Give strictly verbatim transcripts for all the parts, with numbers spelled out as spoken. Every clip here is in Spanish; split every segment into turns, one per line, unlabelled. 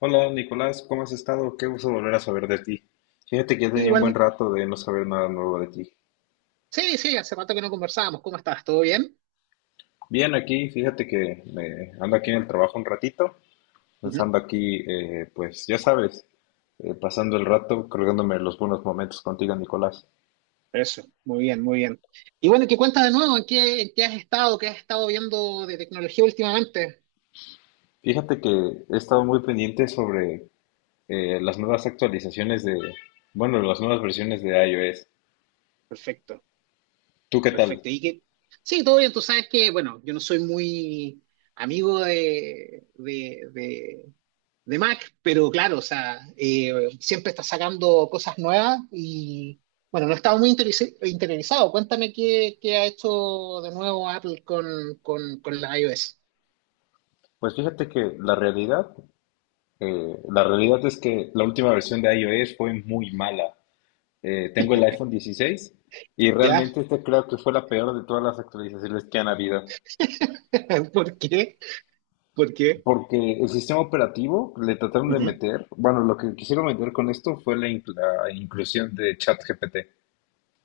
Hola Nicolás, ¿cómo has estado? Qué gusto volver a saber de ti. Fíjate que ya
Sí,
tenía un buen
igual,
rato de no saber nada nuevo de ti.
sí, sí, hace rato que no conversábamos. ¿Cómo estás? ¿Todo bien?
Bien, aquí, fíjate que eh, ando aquí en el trabajo un ratito, pues
Ujú.
ando aquí, eh, pues ya sabes, eh, pasando el rato, colgándome los buenos momentos contigo, Nicolás.
Eso, muy bien, muy bien. Y bueno, ¿qué cuentas de nuevo? ¿En qué, en qué has estado? ¿Qué has estado viendo de tecnología últimamente?
Fíjate que he estado muy pendiente sobre eh, las nuevas actualizaciones de, bueno, las nuevas versiones de iOS.
Perfecto,
¿Tú qué tal?
perfecto. Y que, sí, todo bien. Tú sabes que, bueno, yo no soy muy amigo de, de, de, de Mac, pero claro, o sea, eh, siempre está sacando cosas nuevas y, bueno, no estaba muy interesi- interiorizado. Cuéntame qué, qué ha hecho de nuevo Apple con, con, con la iOS.
Pues fíjate que la realidad, eh, la realidad es que la última versión de iOS fue muy mala. Eh, tengo el iPhone dieciséis y
¿Ya?
realmente este creo que fue la peor de todas las actualizaciones que han habido,
¿Por qué? ¿Por qué?
porque el sistema operativo le trataron de
Ujú.
meter, bueno, lo que quisieron meter con esto fue la, inclu- la inclusión de ChatGPT,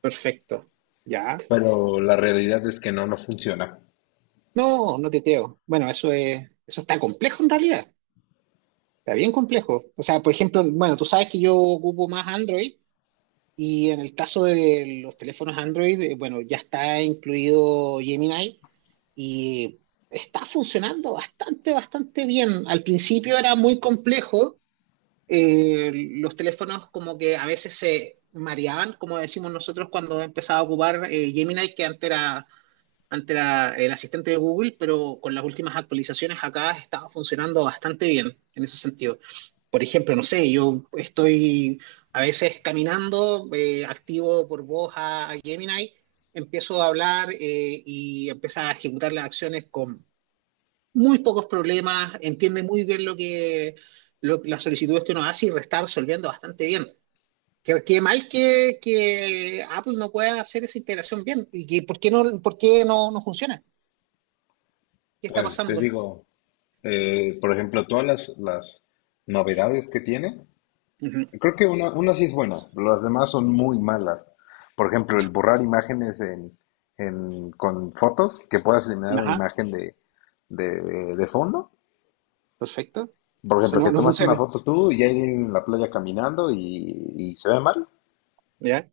Perfecto. ¿Ya?
pero la realidad es que no, no funciona.
No, no te creo. Bueno, eso es, eso está complejo en realidad. Está bien complejo. O sea, por ejemplo, bueno, tú sabes que yo ocupo más Android y en el caso de los teléfonos Android, eh, bueno, ya está incluido Gemini y está funcionando bastante, bastante bien. Al principio era muy complejo eh, los teléfonos como que a veces se mareaban, como decimos nosotros cuando empezaba a ocupar eh, Gemini, que antes era, antes era el asistente de Google, pero con las últimas actualizaciones acá estaba funcionando bastante bien en ese sentido. Por ejemplo, no sé, yo estoy a veces caminando, eh, activo por voz a, a Gemini, empiezo a hablar eh, y empieza a ejecutar las acciones con muy pocos problemas, entiende muy bien lo que lo- las solicitudes que uno hace y lo está resolviendo bastante bien. Qué, qué mal que, que Apple no pueda hacer esa integración bien y que por qué no, por qué no, no funciona. ¿Qué está
Pues te
pasando?
digo, eh, por ejemplo, todas las, las novedades que tiene.
Ujú.
Creo que una, una sí es buena, las demás son muy malas. Por ejemplo, el borrar imágenes en, en- con fotos, que puedas eliminar una
Ajá,
imagen de, de, de fondo.
perfecto.
Por
Eso
ejemplo,
no,
que
no
tomaste una
funciona.
foto tú y hay alguien en la playa caminando y, y se ve mal.
¿Ya?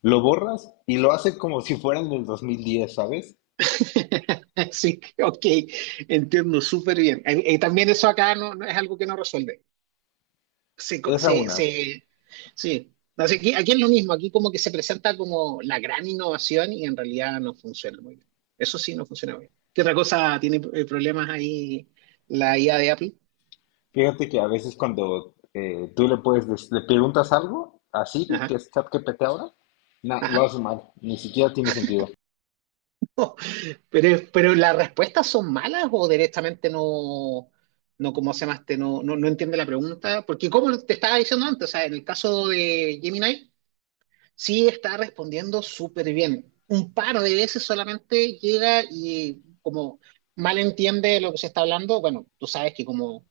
Lo borras y lo hace como si fuera en el dos mil diez, ¿sabes?
Sí, ok, entiendo súper bien. Eh, eh, también eso acá no, no es algo que no resuelve. Se, co-
Esa
se,
una.
se- Sí. No sé, aquí, aquí es lo mismo, aquí como que se presenta como la gran innovación y en realidad no funciona muy bien. Eso sí, no funciona muy bien. ¿Qué otra cosa tiene eh, problemas ahí la I A de Apple?
Fíjate que a veces cuando eh, tú le puedes, des- le preguntas algo a Siri, que
Ajá,
es ChatGPT ahora, no, lo
ajá.
hace mal, ni siquiera tiene sentido.
pero, pero las respuestas son malas o directamente no, no ¿cómo se llama este? No, no, no entiende la pregunta. Porque como te estaba diciendo antes, o sea, en el caso de Gemini, sí, está respondiendo súper bien. Un par de veces solamente llega y como mal entiende lo que se está hablando. Bueno, tú sabes que como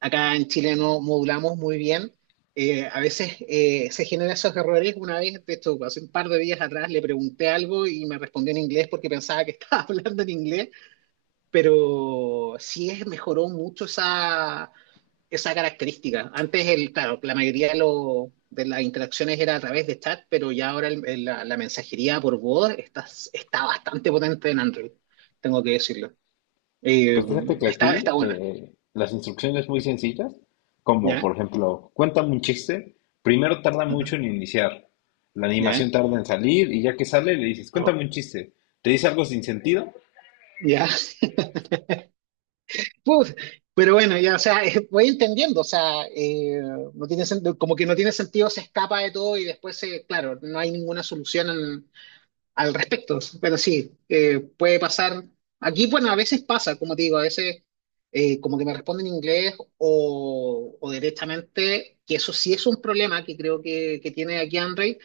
acá en Chile no modulamos muy bien, eh, a veces eh, se generan esos errores. Una vez, de hecho, hace un par de días atrás le pregunté algo y me respondió en inglés porque pensaba que estaba hablando en inglés, pero sí es, mejoró mucho esa esa característica. Antes, el, claro, la mayoría de, lo- de las interacciones era a través de chat, pero ya ahora el- el- la, la mensajería por voz está, está bastante potente en Android, tengo que decirlo. Eh,
Pues fíjate que
está, está
aquí
buena.
eh, las instrucciones muy sencillas, como
¿Ya?
por ejemplo, cuéntame un chiste, primero tarda
Ujú.
mucho en iniciar, la
¿Ya?
animación tarda en salir y ya que sale le dices,
Oh,
cuéntame un chiste, te dice algo sin sentido.
ya. Puf, pero bueno, ya, o sea, voy entendiendo. O sea, eh, no tiene sen- como que no tiene sentido, se escapa de todo y después, se, claro, no hay ninguna solución al respecto. Pero sí, eh, puede pasar. Aquí, bueno, a veces pasa, como te digo, a veces eh, como que me responden en inglés o, o directamente, que eso sí es un problema que creo que, que tiene aquí Android,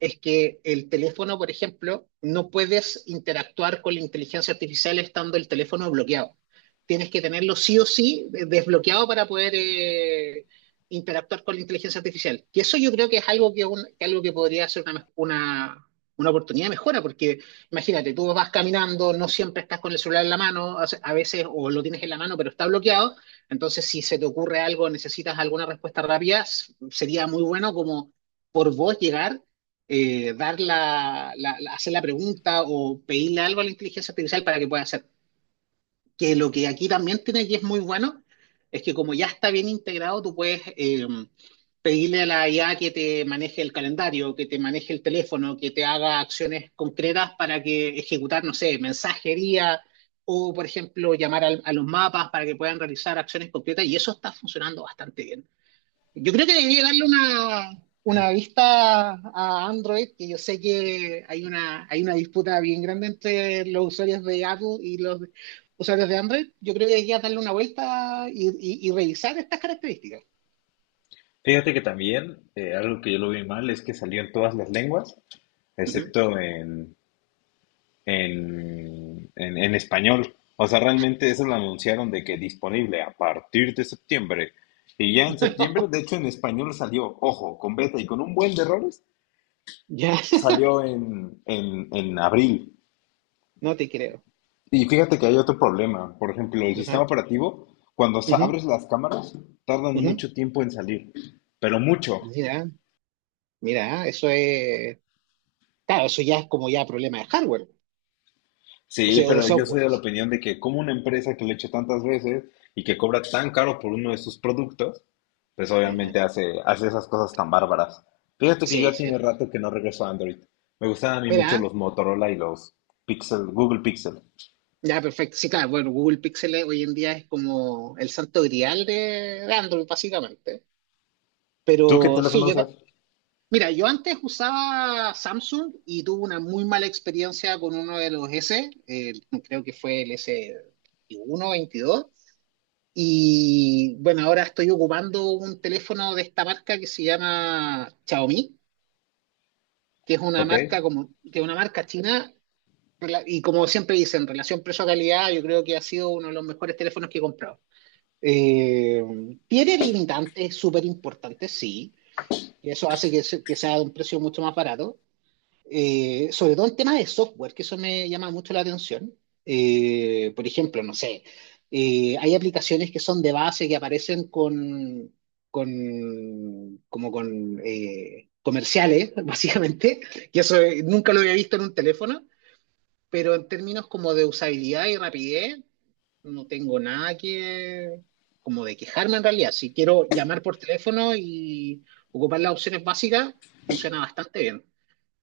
es que el teléfono, por ejemplo, no puedes interactuar con la inteligencia artificial estando el teléfono bloqueado. Tienes que tenerlo sí o sí eh, desbloqueado para poder eh, interactuar con la inteligencia artificial. Y eso yo creo que es algo que, un- que algo que podría ser una, mej- una, una oportunidad de mejora, porque imagínate, tú vas caminando, no siempre estás con el celular en la mano, a veces o lo tienes en la mano pero está bloqueado, entonces si se te ocurre algo, necesitas alguna respuesta rápida, s- sería muy bueno como por vos llegar, eh, dar la, la- la- hacer la pregunta o pedirle algo a la inteligencia artificial para que pueda hacer que lo que aquí también tiene y es muy bueno es que como ya está bien integrado, tú puedes eh, pedirle a la I A que te maneje el calendario, que te maneje el teléfono, que te haga acciones concretas para que ejecutar, no sé, mensajería o, por ejemplo, llamar al- a los mapas para que puedan realizar acciones concretas y eso está funcionando bastante bien. Yo creo que debería darle una, una vista a Android, que yo sé que hay una, hay una disputa bien grande entre los usuarios de Apple y los usuarios de Android. Yo creo que debería darle una vuelta y, y- y revisar estas características.
Fíjate que también eh, algo que yo lo vi mal es que salió en todas las lenguas,
Ujú.
excepto en, en, en, en español. O sea, realmente eso lo anunciaron de que disponible a partir de septiembre. Y ya en septiembre, de hecho en español salió, ojo, con beta y con un buen de errores
Ya.
salió en, en, en abril.
No te creo.
Y fíjate que hay otro problema. Por ejemplo, el sistema
Ajá,
operativo, cuando sa-
ujú,
abres las cámaras, tardan
ujú.
mucho tiempo en salir. Pero mucho.
Mira, mira, eso es, claro, eso ya es como ya problema de hardware, o
Sí,
sea, o de
pero yo soy
software.
de la opinión de que como una empresa que lo he hecho tantas veces y que cobra tan caro por uno de sus productos, pues
Ujú.
obviamente hace, hace esas cosas tan bárbaras. Fíjate que yo
Sí,
ya
sí.
tiene rato que no regreso a Android. Me gustan a mí mucho
Mira,
los Motorola y los Pixel, Google Pixel.
ya, perfecto. Sí, claro, bueno, Google Pixel eh, hoy en día es como el santo grial de, de Android, básicamente.
¿Tú qué
Pero sí,
teléfono
yo,
usas?
ta- mira, yo antes usaba Samsung y tuve una muy mala experiencia con uno de los S, eh, creo que fue el S veintiuno, veintidós. Y bueno, ahora estoy ocupando un teléfono de esta marca que se llama Xiaomi, que es una
¿Ok?
marca como, que es una marca china. rela- Y como siempre dicen, relación precio-calidad, yo creo que ha sido uno de los mejores teléfonos que he comprado. Eh, tiene limitantes súper importantes, sí, y eso hace que, se- que sea de un precio mucho más barato. Eh, sobre todo en temas de software, que eso me llama mucho la atención. Eh, por ejemplo, no sé, eh, hay aplicaciones que son de base que aparecen con, con como con eh, comerciales, básicamente, y eso eh, nunca lo había visto en un teléfono, pero en términos como de usabilidad y rapidez, no tengo nada que, como de quejarme en realidad. Si quiero llamar por teléfono y ocupar las opciones básicas, funciona bastante bien.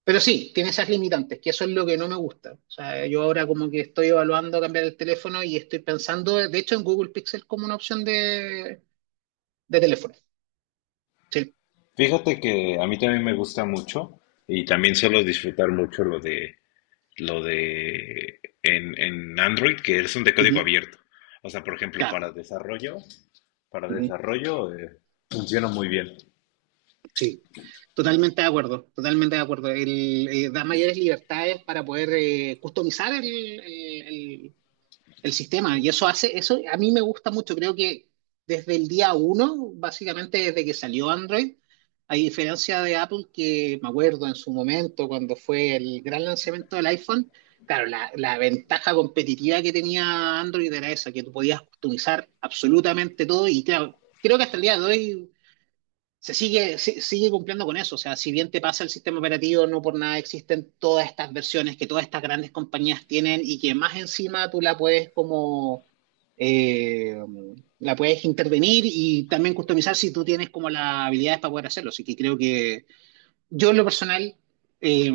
Pero sí, tiene esas limitantes, que eso es lo que no me gusta. O sea, yo ahora como que estoy evaluando cambiar el teléfono y estoy pensando, de hecho, en Google Pixel como una opción de, de teléfono. Sí,
Fíjate que a mí también me gusta mucho y también suelo disfrutar mucho lo de lo de en, en Android que es un de código
ujú.
abierto. O sea, por ejemplo,
Claro.
para desarrollo, para
Ujú.
desarrollo eh, funciona muy bien.
Sí, totalmente de acuerdo, totalmente de acuerdo. El, eh, da mayores libertades para poder eh, customizar el, el- el- el sistema. Y eso hace, eso a mí me gusta mucho. Creo que desde el día uno, básicamente desde que salió Android, a diferencia de Apple, que me acuerdo en su momento cuando fue el gran lanzamiento del iPhone, claro, la, la ventaja competitiva que tenía Android era esa, que tú podías customizar absolutamente todo y claro, creo que hasta el día de hoy se sigue, si- sigue cumpliendo con eso. O sea, si bien te pasa el sistema operativo, no por nada existen todas estas versiones que todas estas grandes compañías tienen y que más encima tú la puedes como, eh, la puedes intervenir y también customizar si tú tienes como las habilidades para poder hacerlo. Así que creo que yo en lo personal eh,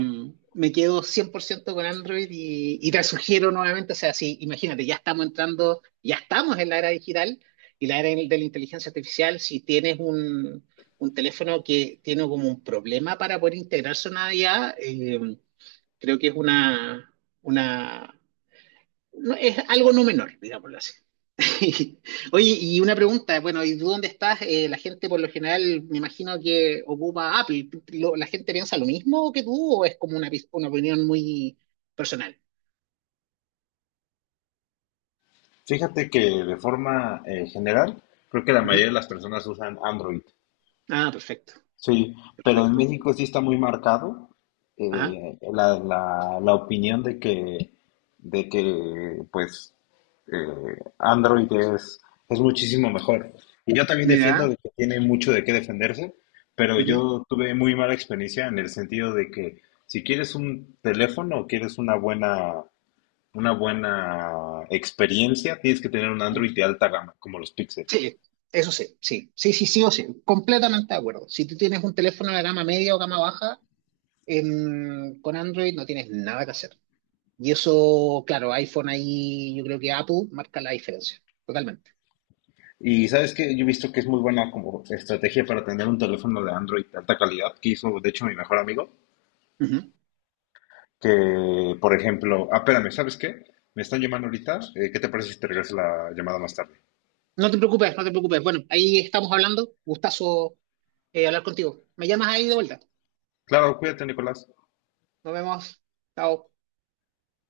me quedo cien por ciento con Android y, y te sugiero nuevamente. O sea, si imagínate, ya estamos entrando, ya estamos en la era digital y la era de la inteligencia artificial, si tienes un, un teléfono que tiene como un problema para poder integrarse a una I A, eh, creo que es una, una no- es algo no menor, digámoslo así. Oye, y una pregunta, bueno, ¿y tú dónde estás? Eh, la gente por lo general, me imagino que ocupa Apple. ¿Tú- lo- ¿La gente piensa lo mismo que tú o es como una, pis- una opinión muy personal?
Fíjate que de forma eh, general, creo que la mayoría
Ujú.
de las personas usan Android.
Ah, perfecto,
Sí, pero en
perfecto.
México sí está muy marcado
Ajá,
eh, la, la, la opinión de que, de que pues, eh, Android es, es muchísimo mejor. Y yo también defiendo
mira.
de que tiene mucho de qué defenderse, pero
Ujú.
yo tuve muy mala experiencia en el sentido de que si quieres un teléfono o quieres una buena, una buena experiencia, tienes que tener un Android de alta gama, como los Pixel.
Sí, eso sí, sí, sí, sí, sí o sí, completamente de acuerdo. Si tú tienes un teléfono de gama media o gama baja, em, con Android no tienes nada que hacer. Y eso, claro, iPhone ahí, yo creo que Apple marca la diferencia, totalmente.
Y sabes que yo he visto que es muy buena como estrategia para tener un teléfono de Android de alta calidad, que hizo de hecho mi mejor amigo,
Ujú.
que por ejemplo, ah, espérame, ¿sabes qué? Me están llamando ahorita, eh, ¿qué te parece si te regreso la llamada más tarde?
No te preocupes, no te preocupes. Bueno, ahí estamos hablando. Gustazo eh, hablar contigo. Me llamas ahí de vuelta.
Claro, cuídate, Nicolás.
Nos vemos. Chao.